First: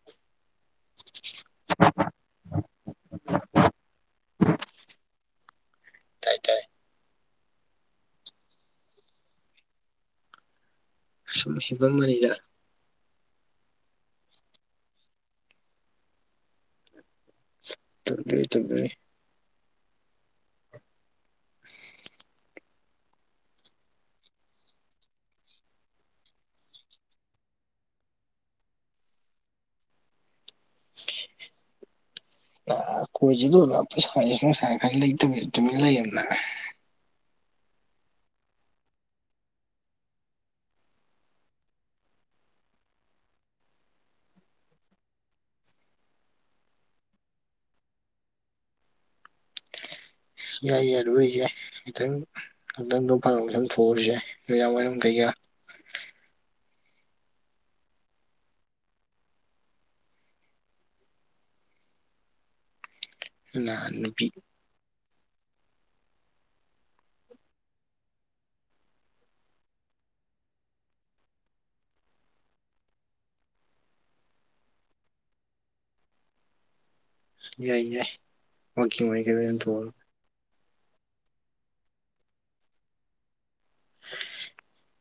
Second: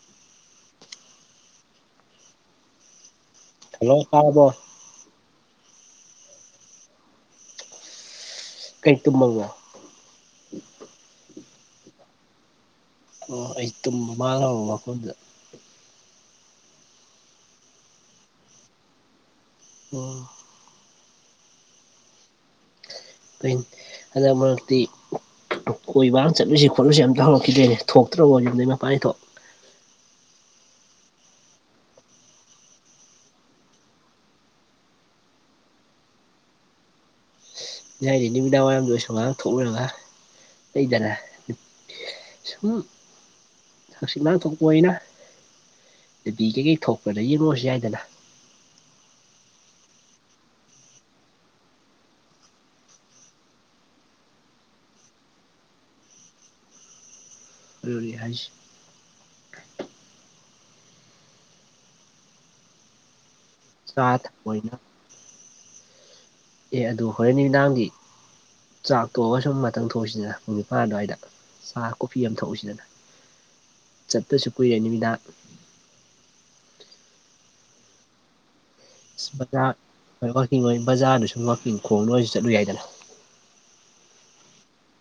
[unintelligible] hello ꯇꯥꯔꯕꯣ ꯍꯥꯏꯇꯥꯔꯦ ꯀꯩ ꯇꯨꯝꯃꯕꯣ ꯁꯨꯝ ꯍꯤꯕꯝꯕꯅꯤꯗ ꯑꯣ ꯑꯩ ꯇꯨꯝꯕ ꯃꯥꯜꯂꯕ ꯃꯐꯝꯗ ꯇꯨꯝꯗ꯭ꯔꯤ ꯇꯨꯝꯗ꯭ꯔꯤ ꯑꯣ [unintelligible] ꯑꯩꯟ ꯍꯟꯗꯛ ꯃꯔꯛꯇꯤ ꯀꯣꯏꯕ ꯆꯠꯂꯨꯁꯤ ꯈꯣꯠꯂꯨꯁꯤ ꯑꯝꯇ ꯍꯧꯔꯛꯈꯤꯗ꯭ꯔꯦꯅꯦ ꯊꯣꯛꯇ꯭ꯔꯕꯣ ꯌꯨꯝꯗꯩ ꯃꯄꯥꯟ ꯏꯊꯣꯛ ꯀꯣꯏꯁꯤꯗꯨ [unintelligible] ꯇꯨꯃꯤꯟ ꯂꯩꯌꯦꯅ ꯌꯥꯏꯔꯤ ꯅꯨꯃꯤꯗꯥꯡ ꯋꯥꯏꯔꯝꯗ ꯑꯣꯏꯁꯨ ꯉꯥꯏꯍꯥꯛ ꯊꯣꯛꯎꯔꯒ ꯂꯩꯗꯅ ꯁꯨꯝ ꯍꯛꯆꯤꯠ ꯅꯥꯟꯊꯣꯛꯄ ꯑꯣꯏꯅ ꯗꯨꯗꯤ ꯀꯩꯀꯩ ꯊꯣꯛꯄꯗ ꯌꯦꯡꯉꯨꯔꯁꯨ ꯌꯥꯏꯗꯅ ꯌꯥꯏ ꯌꯥꯔꯨꯏꯌꯦ ꯏꯊꯪ ꯍꯟꯗꯛ ꯅꯣꯡ ꯐꯥꯗꯣꯛꯇꯪ ꯊꯣꯛꯎꯁꯦ ꯅꯨꯡꯗꯥꯡ ꯋꯥꯏꯔꯝ ꯀꯩꯒ ꯑꯗꯨꯅꯤ ꯍꯥꯏꯁꯤ ꯅꯍꯥꯟ ꯆꯥ ꯅꯨꯄꯤ ꯊꯛꯄ ꯑꯣꯏꯅ ꯑꯦ ꯑꯗꯨ ꯍꯣꯔꯦꯟ ꯅꯨꯃꯤꯗꯥꯡꯒꯤ ꯆꯥꯛ ꯇꯣꯛꯑꯒ ꯁꯨꯝ ꯃꯊꯪ ꯊꯣꯛꯏꯁꯤꯅ ꯄꯨꯡ ꯅꯤꯄꯥꯟ ꯑꯗꯨꯋꯥꯏꯗ ꯁꯥ ꯀꯣꯐꯤ ꯑꯃ ꯊꯣꯛꯎꯁꯤꯗꯅ ꯆꯠꯇꯁꯨ ꯀꯨꯏꯔꯦ ꯅꯨꯃꯤꯗꯥꯡ ꯌꯥꯏ ꯌꯥꯏ ꯋꯥꯛꯀꯤꯡ ꯑꯣꯏꯅ ꯑꯁ ꯀꯩ ꯑꯣꯏꯅ ꯕꯖꯥꯔ ꯊꯣꯛꯎꯔꯣ ꯍꯣꯏ ꯋꯥꯛꯀꯤꯡ ꯑꯣꯏꯣꯏ ꯕꯖꯥꯔꯗ ꯁꯨꯝ ꯋꯥꯛꯀꯤꯡ ꯈꯣꯡꯅ ꯑꯣꯏꯔꯁꯨ ꯆꯠꯂꯨ ꯌꯥꯏꯗꯅ [inaudible]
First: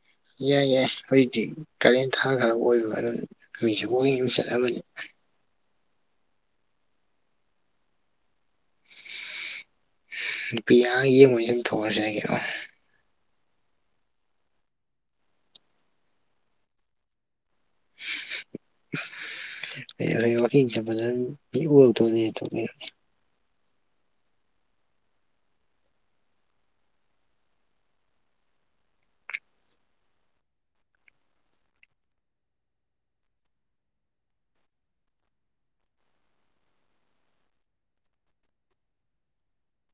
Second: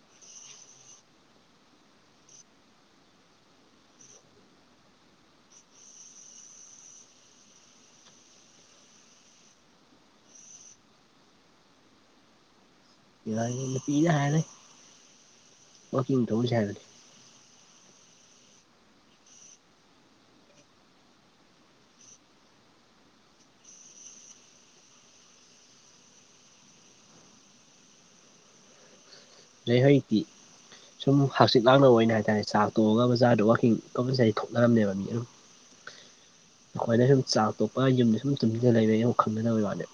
ꯏꯌꯥ ꯌꯥꯏ ꯑꯩꯗꯤ ꯀꯔꯦꯟ ꯊꯥꯈ꯭ꯔ ꯑꯣꯏꯕ ꯑꯗꯨ ꯃꯤꯁꯨ ꯋꯣꯏ ꯌꯨꯝ ꯆꯠꯂꯝꯃꯅꯤ ꯅꯨꯄꯤ ꯌꯥ [unintelligible] ꯑꯩꯒꯤ ꯕꯦꯔꯥꯅꯤ ꯅꯨꯄꯤꯅꯦ ꯍꯥꯏꯗꯤ ꯑꯣꯀꯤꯝ ꯊꯣꯛꯎꯁꯦ ꯍꯥꯏꯕꯅꯦ ꯑꯩꯏ ꯋꯥꯀꯤꯡ ꯆꯠꯄꯗ ꯃꯤ ꯎꯔꯛꯇꯅꯦ ꯊꯣꯛꯑꯦ ꯂꯩꯍꯩꯇꯤ ꯁꯨꯝ ꯍꯛꯆꯤꯠ ꯂꯥꯡꯅꯕ ꯑꯣꯏꯅ ꯍꯥꯏꯇꯥꯔꯦ ꯆꯥꯛ ꯇꯣꯛꯑꯒ ꯕꯖꯥꯔꯗ ꯋꯥꯀꯤꯡ ꯊꯣꯛꯎꯁꯦ ꯊꯣꯛꯅꯔꯝꯅꯦꯕ ꯃꯤ ꯑꯗꯨꯝ ꯈꯣꯏꯅ ꯁꯨꯝ ꯆꯥꯛ ꯇꯣꯛꯄ ꯌꯨꯝꯗ ꯁꯨꯝ ꯇꯨꯝꯁꯤꯜ ꯂꯩꯕꯩꯌꯨ ꯈꯪꯗꯅꯕꯩ ꯋꯥꯅꯦ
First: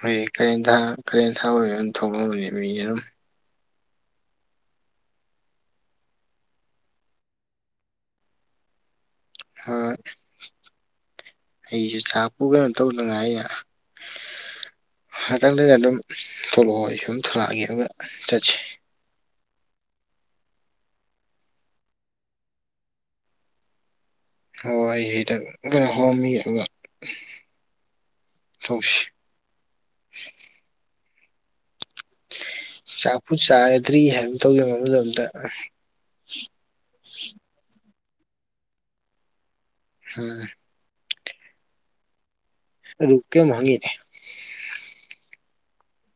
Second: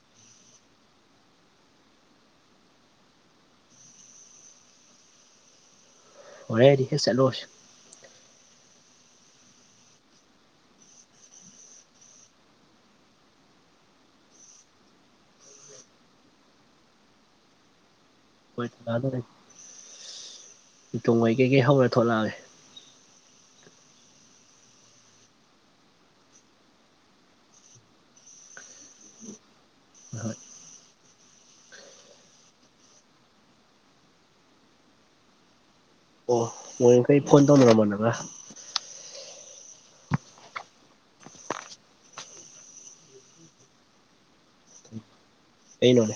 ꯃꯣꯏ ꯀꯔꯦꯟ ꯊ ꯀꯔꯦꯟ ꯊꯥꯕ ꯑꯗꯨꯝ ꯊꯣꯛꯕꯅꯤ ꯃꯤ ꯑꯗꯨꯝ ꯍꯣꯔꯦꯗꯤ ꯍꯦ ꯆꯠꯂꯣꯁꯤ ꯍꯣꯏ ꯑꯩꯁꯨ ꯆꯥꯛꯄꯨ ꯀꯩꯅꯣ ꯇꯧꯗꯉꯥꯏ ꯍꯇꯪ ꯑꯗꯨꯝ ꯊꯣꯛꯂꯛꯑꯣ ꯑꯩ ꯁꯨꯝ ꯊꯂꯛꯑꯒꯦ ꯑꯗꯨꯒ ꯆꯠꯁꯤ ꯇꯣꯡ ꯀꯩ ꯀꯩꯀꯩ ꯍꯧꯔ ꯊꯣꯂꯛꯑꯒꯦ ꯍꯣꯏ ꯑꯩ ꯍꯗ ꯀꯩꯅꯣ ꯍꯔꯝꯃꯤ ꯑꯗꯨꯒ ꯇꯧꯁꯤ ꯍꯣꯏ ꯆꯥꯛꯄꯨ ꯆꯥꯒꯗ꯭ꯔꯤ ꯍꯥꯏꯅ ꯇꯧ ꯌꯦꯕ ꯃꯇꯝꯗ ꯑꯣ ꯃꯣꯔꯡꯈꯩ ꯐꯣꯟ ꯇꯧꯅꯔꯝꯃꯣ ꯅꯒ ꯍꯣꯏ [inaudible] ꯔꯨꯀꯦ ꯃꯥꯡꯒꯦꯅꯦ ꯀ ꯅꯣꯅꯦ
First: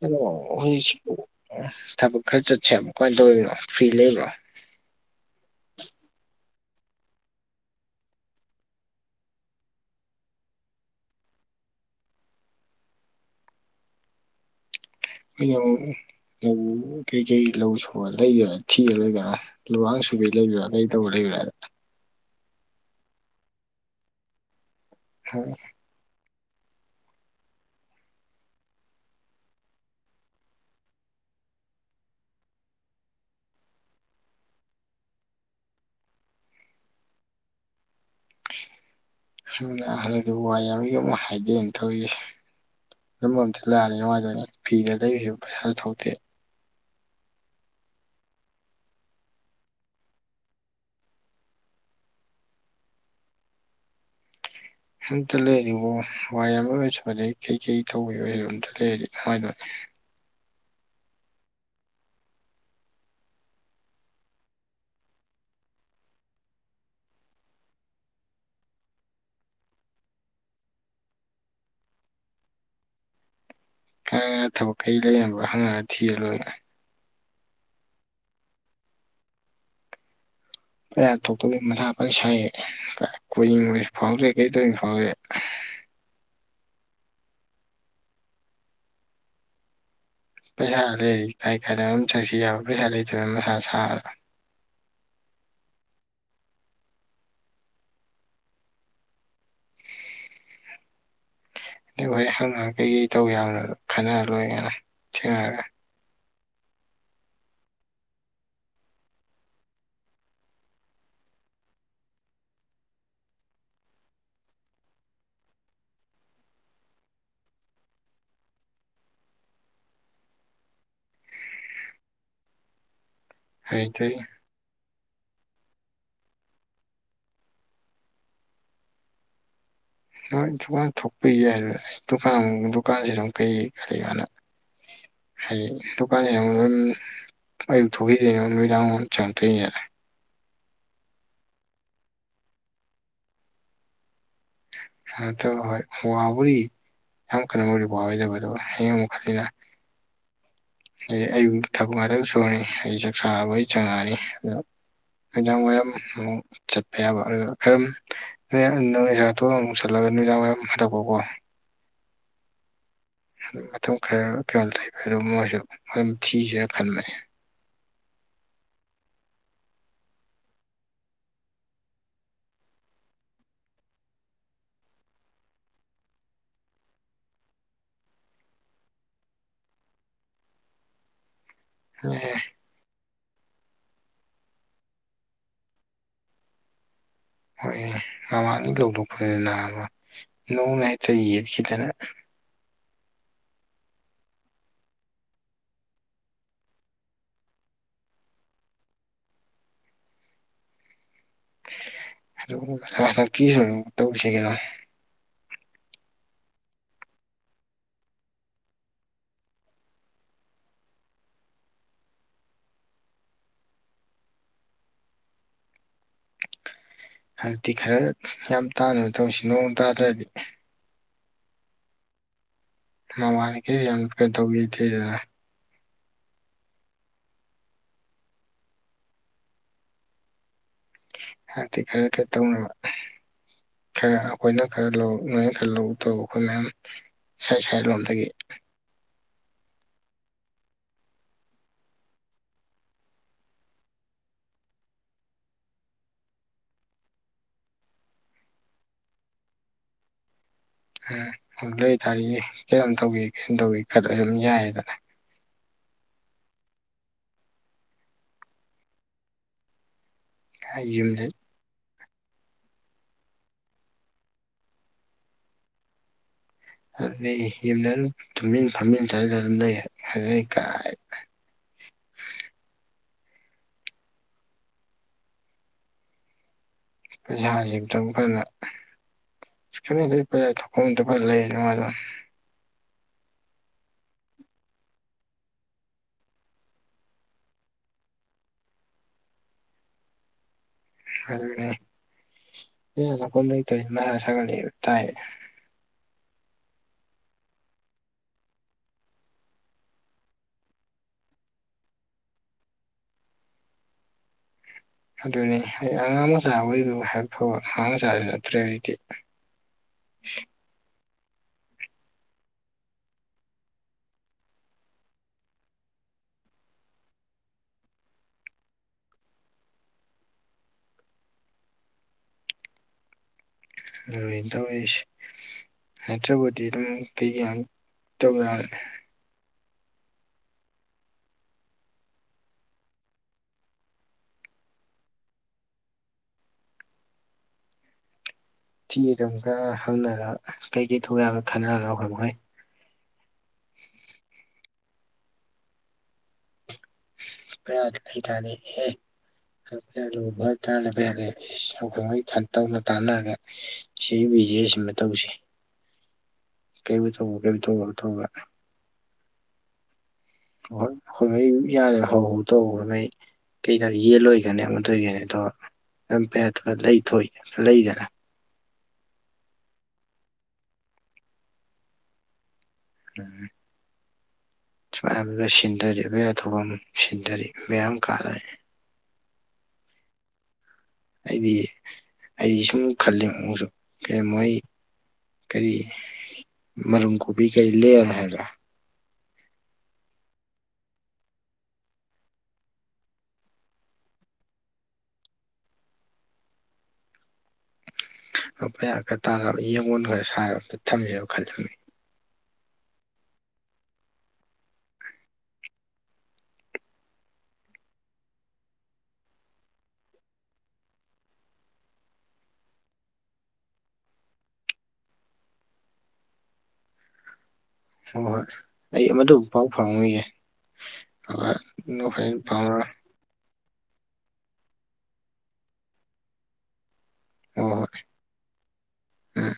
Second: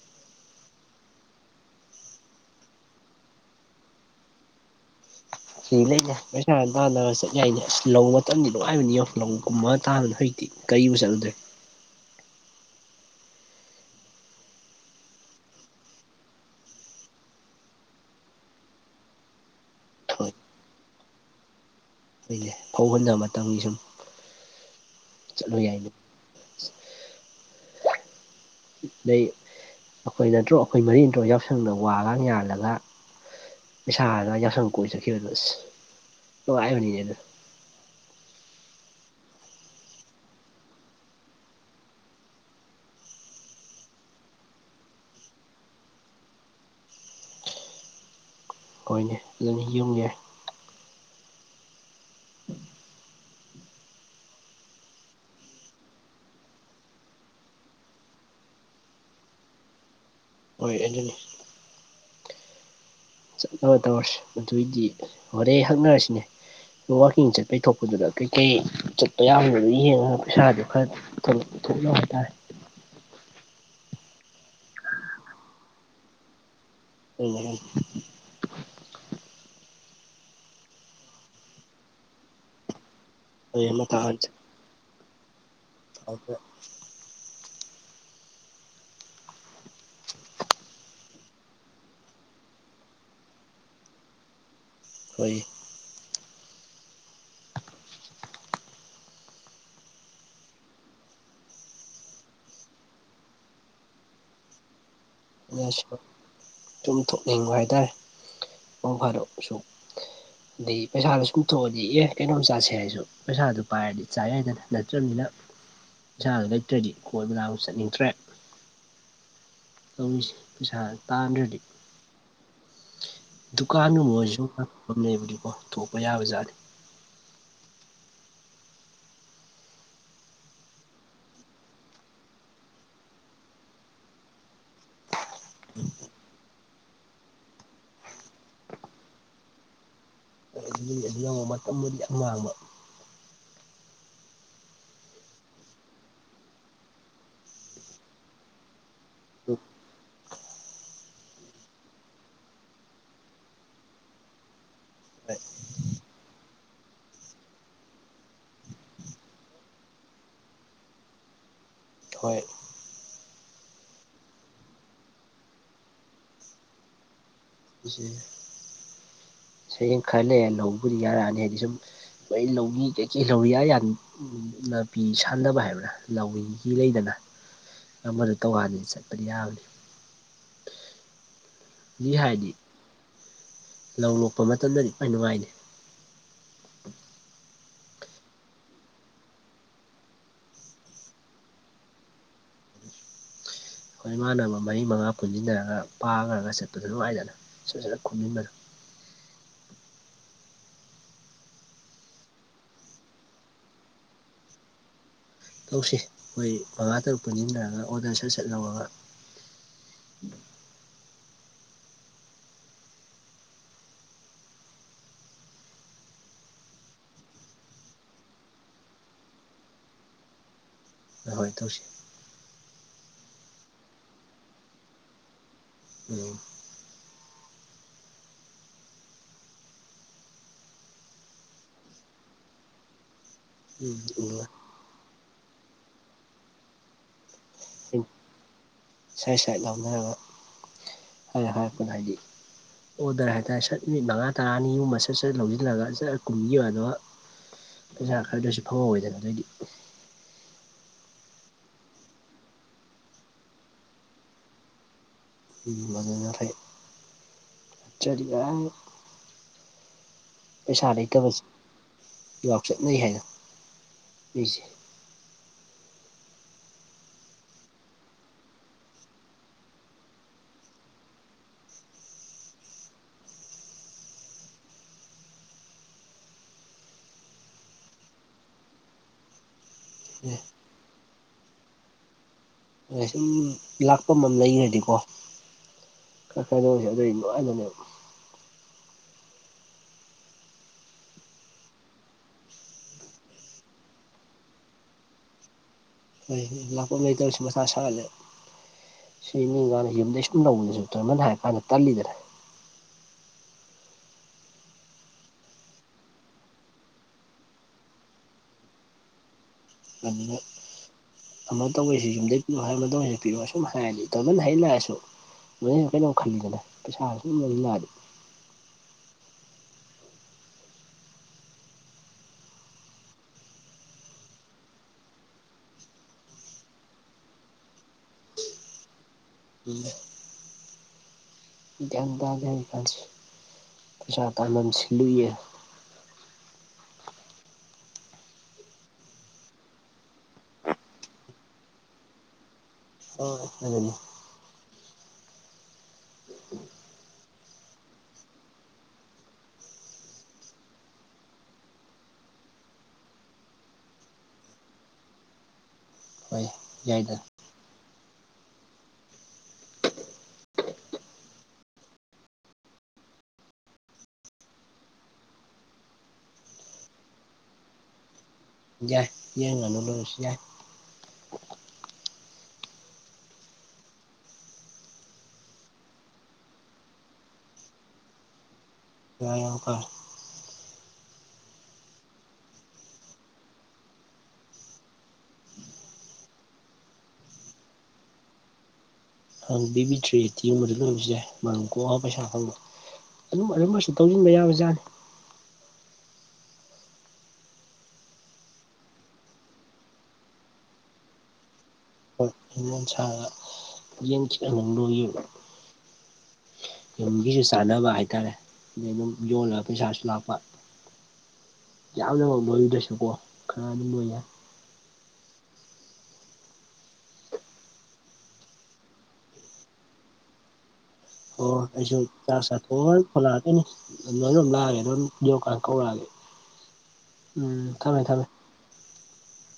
ꯍꯂꯣ ꯍꯧꯖꯤꯛꯁꯤ ꯊꯕꯛ ꯈꯔ ꯆꯠꯁꯦꯕ ꯀꯃꯥꯏꯅ ꯇꯧꯔꯤꯔꯤꯕꯅꯣ ꯐ꯭ꯔꯤ ꯂꯩꯕ꯭ꯔꯣ ꯁꯤ ꯂꯩꯅꯦ ꯄꯩꯁꯥ ꯇꯥꯅꯕ ꯆꯠ ꯌꯥꯏꯅꯦ ꯑꯁ ꯂꯧ ꯃꯇꯝꯗꯤ ꯅꯨꯡꯉꯥꯏꯕꯅꯤꯣ ꯂꯧꯒꯨꯝꯕ ꯇꯥꯕ ꯍꯖꯤ ꯀꯨ ꯆꯠꯂꯨꯗ꯭ꯔꯦ ꯑꯩꯅ ꯑꯃꯨꯛ ꯂꯧ ꯀꯔꯤꯀꯩ ꯂꯧ ꯁꯨꯕ ꯂꯩꯒꯦꯔꯥ ꯊꯤꯔꯔꯣꯏꯗꯔꯥ ꯂꯨꯍꯥꯡ ꯁꯨꯕꯤ ꯂꯩꯕꯥ ꯀꯩ ꯇꯧꯕ ꯂꯩꯕ꯭ꯔꯥ ꯍꯥꯏꯗꯅ ꯑꯩꯈꯣꯏꯁꯦ ꯐꯧꯍꯟꯕ ꯃꯇꯝꯒꯤ ꯁꯨꯝ ꯆꯠꯂꯨ ꯌꯥꯏꯅꯦ ꯑꯗꯩ ꯑꯩꯈꯣꯏ ꯅꯟꯠꯇ꯭ꯔꯣ ꯑꯩꯈꯣꯏ ꯃꯔꯤ ꯅꯟꯇ꯭ꯔꯨ ꯌꯥꯎꯁꯪꯅ ꯋꯥꯒ ꯌꯥꯜꯂꯒ ꯄꯩꯁꯥꯗ ꯌꯥꯎꯁꯪ ꯀꯣꯏ ꯆꯈꯤꯕꯗꯣ ꯑꯁ ꯅꯨꯡꯉꯥꯏꯕꯅꯤꯅꯦ ꯑꯗꯨꯗ ꯑꯍꯅꯗ ꯋꯥ ꯌꯥꯎꯔ ꯑꯃꯨꯛ ꯍꯥꯏꯕꯤ ꯑꯃꯨ ꯊꯧꯔꯤꯁꯦ ꯌꯝꯕ ꯑꯝꯇ ꯂꯥꯛꯑꯅꯤ ꯅꯨꯡꯉꯥꯏꯗꯣꯏꯅꯤ ꯐꯤꯗ ꯂꯩꯁꯤ ꯄꯩꯁꯥꯁꯨ ꯊꯧꯇꯦ ꯍꯣꯏꯅꯦ ꯑꯗꯨꯅꯤ ꯌꯨꯝꯒꯤ ꯑꯝꯇ ꯂꯩꯔꯔꯤꯕ ꯍꯏ ꯑꯃ ꯑꯣꯏꯔꯁꯨ ꯃꯗꯩ ꯀꯩꯀꯩ ꯇꯧꯕ ꯑꯣꯏꯔ ꯑꯝꯇ ꯂꯩꯔꯗꯤ ꯍꯋꯥꯏꯗ ꯍꯣꯏ ꯑꯦꯟꯇꯅꯤ ꯆꯠꯅꯕ ꯇꯧꯔꯁꯤ ꯑꯗꯨꯑꯣꯏꯗꯤ ꯍꯣꯔꯦꯟ ꯍꯛꯅꯔꯁꯤꯅꯦ ꯋꯥꯋꯥꯛꯀꯤꯡ ꯆꯠꯄꯩ ꯊꯣꯛꯄꯗꯨꯗ ꯀꯩꯀꯩ ꯆꯠꯄ ꯌꯥꯝꯗꯗ ꯌꯦꯡꯉꯒ ꯄꯩꯁꯥꯗꯨꯣ ꯈꯔ ꯆꯣ ꯊ ꯍꯥꯏꯇꯥꯦ ꯀꯉꯒ ꯊꯕꯛ ꯀꯩ ꯂꯩꯔꯝꯕ꯭ꯔꯣ ꯍꯪꯉꯛꯑꯒ ꯊꯤꯔ ꯂꯣꯏꯔ ꯎꯝ ꯀꯌꯥ ꯊꯣꯛꯇꯣꯏꯅ ꯃꯊꯥ ꯁꯥꯏ ꯀꯣꯏꯏꯁꯨ ꯐꯥꯎꯗ꯭ꯔꯦ ꯀꯩꯗꯧꯔꯤꯅꯣ ꯐꯥꯎꯔꯦ ꯑꯀꯦ ꯄꯩꯁꯥ ꯂꯩꯔꯤ ꯀꯥꯏ ꯀꯥꯏꯗ ꯑꯗꯨꯝ ꯆꯠꯁꯤ ꯌꯥꯕ ꯄꯩꯁꯥ ꯂꯩꯇꯕꯅ ꯃꯁꯥ ꯁꯥꯔꯒ ꯍꯈꯣꯏ ꯑꯗꯨ ꯍꯣꯏ ꯍꯪꯅ ꯀꯩꯀꯩ ꯇꯧ ꯌꯥꯝꯅ ꯈꯟꯅꯔ ꯂꯣꯏ ꯀꯅ ꯑꯩꯅ ꯆꯨꯝ ꯊꯣꯛꯅꯤꯡꯕ ꯍꯥꯏꯇꯥꯔꯦ ꯅꫭꯡ ꯐꯥꯗꯣꯛꯁꯨ ꯑꯗꯩ ꯄꯩꯁꯥꯗꯨꯣ ꯁꯨꯝꯊꯣꯛꯑꯗꯤ ꯑꯦ ꯀꯩꯅꯣꯝ ꯆꯥꯥꯁꯦ ꯍꯥꯏꯁꯨ ꯄꯩꯁꯥꯗꯨ ꯄꯥꯏꯔꯗꯤ ꯆꯥ ꯌꯥꯏꯗꯅ ꯅꯠꯇ꯭ꯔꯕꯅꯤꯅ ꯄꯩꯁꯥꯗꯨ ꯂꯩꯇ꯭ꯔꯗꯤ ꯀꯣꯏꯕ ꯂꯥꯡꯕ ꯆꯠꯅꯤꯡꯗ꯭ꯔꯦ ꯇꯧꯔꯤꯁꯦ ꯄꯩꯁꯥ ꯇꯥꯟꯗ꯭ꯔꯗꯤ ꯑꯗꯩꯗꯤ ꯗꯨꯀꯥꯟꯒꯨꯝꯕ ꯑꯣꯏꯔꯁꯨ ꯐꯐꯝ ꯂꯩꯕꯗꯤꯀꯣ ꯊꯣꯛꯄ ꯌꯥꯕ ꯖꯥꯠꯅꯤ ꯅꯣꯏ ꯗꯨꯀꯥꯟ ꯊꯣꯛꯄ ꯌꯥꯏ ꯑꯩ ꯗꯨꯀꯥꯟ ꯗꯨꯀꯥꯟꯁꯤ ꯑꯗꯨ ꯀꯩ ꯀꯔꯤ ꯀꯥꯟꯅ ꯍꯥꯏ ꯗꯨꯀꯟ ꯑꯩ ꯊꯣꯛꯅꯤꯃꯤꯗꯥ ꯆꯪꯇꯔꯦ ꯗꯒꯤ ꯑꯗꯨ ꯌꯥꯝꯨ ꯃꯇꯝꯕꯨꯗꯤ ꯌꯥꯝꯥꯡꯕ ꯇꯧ ꯍꯣꯏ ꯋꯥꯕꯨꯗꯤ ꯌꯥꯝ ꯀꯩꯅ ꯑꯣꯏꯗꯤ ꯋꯥꯔꯣꯏꯗꯕ ꯑꯗꯨꯒ ꯍꯌꯦꯡ ꯃꯈꯜꯅ ꯍꯥꯏꯗꯤ ꯑꯩꯕꯨ ꯊꯕꯛ ꯉꯥꯛꯇꯪ ꯁꯨꯔꯅꯤ ꯑꯩ ꯆꯥꯛ ꯁꯥꯕ ꯑꯩ ꯆꯪꯉꯛꯑꯅꯤ ꯑꯗ ꯑꯩꯅ ꯑꯣꯏ ꯆꯠꯄ ꯌꯥꯕ ꯑꯗꯨꯒ ꯈꯔꯝ ꯅ ꯅꯣꯏꯁꯥꯊꯑ ꯑꯃꯨꯛꯁꯜꯂꯒ ꯅꯨꯅꯨꯡꯖꯡ ꯋꯥꯏꯝ ꯍꯟꯊꯛꯄꯀꯣ ꯍꯣꯏ ꯃ ꯈꯔ ꯀꯩꯅꯣ ꯂꯩꯕ ꯑꯗꯨ ꯃꯣꯏꯁꯨ ꯑꯗꯨꯝ ꯊꯤꯁꯤꯅ ꯈꯟꯕꯅꯤ ꯁꯌꯦꯡ ꯈꯔ ꯂꯩꯔ ꯂꯧꯕꯗꯤ ꯌꯥꯔꯛꯑꯅꯤ ꯍꯥꯏꯗꯤ ꯁꯨꯝ ꯑꯩꯏ ꯂꯧꯃꯤ ꯀꯩꯀꯩ ꯂꯧꯏꯌꯥ ꯌꯥ ꯎꯝ ꯅꯥꯄꯤ ꯁꯥꯟꯗꯕ ꯍꯥꯏꯕ꯭ꯔꯥ ꯂꯧꯋꯒꯤ ꯂꯩꯗꯅ ꯅꯝꯕꯔ ꯇꯧꯀꯥꯟꯗꯗꯤ ꯆꯠꯄꯗꯤ ꯌꯥꯕꯅꯤ ꯑꯦ ꯍꯥꯏ ꯂꯧ ꯂꯣꯛꯄ ꯃꯇꯝꯗꯗꯤ ꯈꯋꯥꯏ ꯅꯨꯡꯉꯥꯏꯗꯥ ꯍꯣꯏ ꯃꯃꯥꯡꯗꯒꯤ ꯂꫭꯛꯄꯗꯥꯗꯤ ꯅꯥꯕꯥ ꯅꯣꯡꯅ ꯍꯦꯛꯇ ꯌꯦꯠꯈꯤꯗꯅ ꯑꯩꯈꯣꯏ ꯏꯃꯥꯟꯅ ꯃꯔꯤ ꯃꯉꯥ ꯄꯨꯟꯁꯤꯟꯅꯔꯒ ꯄꯥꯈ꯭ꯔꯒ ꯆꯠꯄꯗ ꯅꯨꯡꯉꯥꯏꯗꯅ ꯁ ꯁꯖꯅ ꯈꯨꯝꯝꯃꯤꯟꯕꯗꯣ ꯑꯗꯨ ꯀꯁꯨ ꯇꯧꯁꯤ ꯀꯩꯅꯣ ꯇꯧꯁꯤ ꯑꯩꯈꯣꯏ ꯃꯉꯥ ꯇꯔꯨꯛ ꯄꯨꯟꯁꯤꯟꯅꯔꯒ ꯑꯣꯔꯗꯔ ꯁꯠ ꯁꯠ ꯂꯧꯔꯒ ꯍꯥꯏꯗꯛꯇꯗꯤ ꯈꯔ ꯌꯥꯝ ꯇꯥꯅꯅ ꯇꯧꯁꯤ ꯅꯣꯡ ꯇꯥꯗ꯭ꯔꯗꯤ ꯍꯣꯏ ꯍꯣꯏ ꯇꯧꯁꯤ ꯃꯃꯥꯟꯅꯤꯒꯦ ꯌꯥꯝ ꯀꯩ ꯇꯧꯒꯦꯗꯦꯗ ꯎꯝ ꯍꯥꯏꯥꯟꯛꯇꯤ ꯈꯔ ꯈꯩ ꯇꯧꯅꯕ ꯈꯔ ꯎꯝ ꯑꯩꯈꯣꯏꯅ ꯈꯔ ꯂꯧ ꯅꯣꯏ ꯈꯔ ꯂꯧ ꯇꯧꯕ ꯑꯩꯈꯣꯏ ꯃꯌꯥꯝ ꯁꯥꯏ ꯁꯥꯏꯠ ꯂꯣꯝꯗꯒꯤ ꯁꯥꯏꯠ ꯁꯥꯏꯠ ꯂꯧꯥꯎꯅꯔꯒ ꯍꯥꯏ ꯍꯥꯏꯔꯛꯄꯗ ꯍꯥꯏꯗꯤ ꯑꯣꯗꯔ ꯍꯥꯏꯇꯥꯔꯦ ꯁꯠ ꯃꯤꯅꯤꯠ ꯃꯉꯥ ꯇꯔꯥꯅꯤꯒꯨꯝꯕ ꯁꯠ ꯁꯠ ꯂꯧꯁꯤꯜꯂꯒ ꯁꯠ ꯀꯨꯝꯈꯤꯕꯌ ꯑꯗꯣ ꯄꯩꯁꯥ ꯈꯔꯗꯁꯨ ꯐꯪꯍꯧ ꯑꯣꯏꯗꯅ ꯑꯗꯨꯑꯣꯏꯗꯤ ꯎꯝ ꯂꯩ ꯇꯥꯔꯤꯌꯦ ꯀꯩꯅꯣꯝ ꯇꯧꯒꯦ ꯀꯩꯝ ꯇꯧꯒꯦ ꯈ ꯑꯗꯨꯝ ꯌꯥꯏꯌꯦꯗꯅ ꯃꯖꯇꯩ ꯈꯌꯥꯔꯤ ꯍꯥꯏ ꯄꯩꯁꯥ ꯌꯨꯝꯗ ꯂꯩꯇꯕꯁꯦ ꯉꯥꯎꯆꯠꯅꯩ ꯍꯥꯏꯅ ꯃꯤꯁꯤ ꯑꯗꯨꯩ ꯌꯦꯨꯝꯗ ꯑꯗꯨ ꯇꯨꯝꯃꯤꯟ ꯐꯝꯖꯤꯟ ꯆꯥꯖꯔ ꯂꯩ ꯍꯥꯏꯔꯩ ꯀꯥꯏ ꯄꯩꯁꯥꯥꯁ ꯑꯃꯨꯇꯪ ꯐꯅꯀꯗ ꯄꯩꯁꯥ ꯊꯐꯝꯗ ꯐꯅ ꯂꯩ ꯑꯗꯨꯅꯨꯡꯥꯏꯗꯅ ꯑ ꯁꯨꯝ ꯂꯥꯛꯄꯝ ꯑꯃ ꯂꯩꯈ꯭ꯔꯗꯤꯀꯣ ꯀ ꯀꯩꯅꯣꯁꯦ ꯑꯗꯨꯏ ꯂꯣꯏꯅꯦꯕ [unintelligible] ꯇꯥꯏꯌꯦ ꯍꯣꯏ ꯂꯥꯛꯄꯝ ꯂꯩꯇꯥꯁꯤ ꯃꯊꯥ ꯁꯥꯊꯠꯂꯦ ꯁꯤ ꯃꯤꯀꯥꯟꯅ ꯌꯨꯝꯗ ꯁ ꯏꯁꯨꯝ ꯂꯧꯕꯗꯁꯨ ꯇꯣꯏꯃꯟ ꯍꯥꯏꯔ ꯀꯥꯟꯗ ꯇꯠꯜꯂꯤꯗꯔꯦ ꯑꯗꯨꯅꯤ ꯑꯩ ꯑꯉꯥꯡ ꯃꯆꯥ ꯑꯣꯏꯗꯨ ꯍꯥꯏꯕ ꯐꯕ ꯑꯉꯥꯡ ꯃꯆꯥꯗꯨ ꯅꯠꯇ꯭ꯔꯦ ꯍꯧꯖꯤꯗꯤ ꯑꯅꯤ ꯑꯃ ꯇꯧꯁꯤ ꯌꯨꯝꯗꯩ ꯄꯤꯌꯣ ꯍꯥꯏꯔ ꯑꯃ ꯇꯧꯩꯁꯤ ꯄꯤꯛꯑꯣ ꯑꯨꯝ ꯍꯥꯏꯔꯗꯤ ꯇꯗꯅ ꯍꯌꯦ ꯂꯥꯛꯑꯁꯨ ꯍꯦ ꯀꯩꯅꯣ ꯈꯜꯂꯤꯗꯅꯦ ꯄꯩꯁꯥ ꯁꯨꯝ ꯂꯧꯖꯤꯟꯂꯛꯑꯗꯤ ꯑ ꯏꯗꯁ ꯍꯥꯏꯕꯗꯤ ꯑꯗꯨꯝ ꯇꯧꯕ ꯌꯥꯦ ꯎ ꯒ꯭ꯌꯥꯟ ꯇꯥꯗꯀꯥꯟꯁꯤ ꯄꯩꯁꯥ ꯇꯥꯝ ꯁꯤꯂꯨꯏꯌꯦ ꯆꯤꯗ ꯑꯃꯨꯛꯀ ꯍꯪꯅꯔꯒ ꯀꯩꯀꯩ ꯊꯅ ꯈꯥꯅꯔꯒ ꯍꯔꯣꯏ ꯑꯣꯖ ꯎ ꯄ ꯌꯥꯗ ꯂꯩ ꯇꯅꯤ ꯑꯦ ꯑꯗꯨ ꯚꯣꯏ ꯇꯥꯂꯕ ꯌꯥꯔꯦꯈꯉꯩ ꯈ ꯇꯧꯅ ꯇꯥꯟꯅꯔꯒꯦ ꯁꯤ ꯕꯤꯖꯤꯅꯦꯁ ꯑꯃ ꯇꯧꯁꯤ [unintelligible] ꯀꯩꯃꯤ ꯌꯥꯏꯗ ꯇꯣꯡꯉ ꯀꯩꯝ ꯇꯣꯡꯉ ꯇꯣꯡꯒ ꯍꯣꯏ ꯍꯣꯏ ꯑꯩ ꯌꯥꯔꯦ ꯍꯧꯍꯨ ꯇꯧ ꯅ ꯑꯩ ꯀꯩꯗ ꯌꯦꯟꯂꯣꯏꯒꯅꯤ ꯑꯃ ꯑꯣꯏꯒꯅꯤ ꯑꯗꯣ ꯂꯩꯊꯏ ꯂꯩꯒꯔꯥ ꯌꯥꯏ ꯌꯦꯟ ꯉꯥꯅꯨ ꯂꯣꯏꯔꯁꯩ ꯌꯥꯏ ꯎꯝ ꯁꯨꯃ ꯁꯤꯟꯗꯔꯤ ꯑꯩꯈꯣꯏ ꯑꯊꯐꯝ ꯁꯤꯟꯗꯔꯤ ꯃꯌꯥꯝ ꯀꯥꯅꯦ ꯧ ꯀꯔ ꯑꯩꯗꯤ ꯑꯩꯗꯤ ꯁꯨꯝ ꯈꯜꯂꯤ ꯑꯃꯁꯨ ꯀꯩꯃꯣ ꯑꯩ ꯀꯔꯤ ꯃꯔꯨꯝ ꯀꯣꯕꯤ ꯀꯔꯤ ꯂꯩꯔꯔ ꯍꯥꯏꯕ꯭ꯔꯥ ꯍꯪ ꯄꯤꯕꯤꯗ꯭ꯔꯤꯇꯤꯒꯨꯝꯕꯗ ꯂꯣꯏꯨꯁꯤ ꯌꯥꯏ ꯃꯔꯝ ꯀꯣꯛꯑ ꯄꯩꯁꯥ ꯈꯪꯕꯣ ꯑꯗꯨꯝ ꯑꯗꯨꯔꯝꯕꯁꯨ ꯇꯧꯁꯤꯟꯕ ꯌꯥꯕꯖꯥꯠꯅꯤ ꯂꯄꯥ ꯈ ꯇꯥꯔ ꯌꯦꯡꯉꯣꯟ ꯈꯔ ꯁꯥꯔ ꯑ ꯊꯝꯃꯦꯦꯕ ꯈꯜꯂꯝꯃꯤ ꯍꯣꯏꯣꯟ ꯁꯥꯒ ꯌꯦꯟꯈꯤꯤꯍꯂꯨ ꯂꯣꯏꯏ ꯌꯨꯝꯒꯤꯁꯨ ꯆꯥꯅꯕ ꯍꯥꯏꯇꯥꯔꯦ ꯑꯗꯩ ꯑꯗꯨꯝ ꯌꯣꯜꯂꯒ ꯄꯩꯁꯥꯁꯨ ꯂꯥꯛꯄ ꯌꯥꯝꯅꯃꯛ ꯂꯣꯏꯨꯗ꯭ꯔꯁꯨꯀꯣ ꯈꯔ ꯑꯗꯨꯝ ꯂꯣꯏꯌꯦꯦ ꯍꯣꯏ ꯍꯣꯏ ꯑꯩ ꯑꯃꯗꯨꯕꯨ ꯄꯥꯎ ꯐꯥꯎꯉꯌꯦꯦ ꯑꯣ ꯑꯩꯁꯨ ꯀꯌꯥ ꯁꯥ ꯐꯣ ꯐꯥꯎꯅꯔꯣ ꯍ ꯂꯥꯛꯑꯛꯇꯣꯏꯅꯤ ꯂꯣꯏ ꯂꯝ ꯂꯥꯛꯑꯒꯦ ꯑꯗꯨꯣꯏꯝ ꯌꯣꯛꯀꯥꯟ ꯀꯧꯔꯛꯑꯒꯦ ꯍꯣꯏ ꯎꯝ ꯍꯣꯏ ꯊꯝꯃꯦ ꯊꯝꯃꯦ ꯎꯝ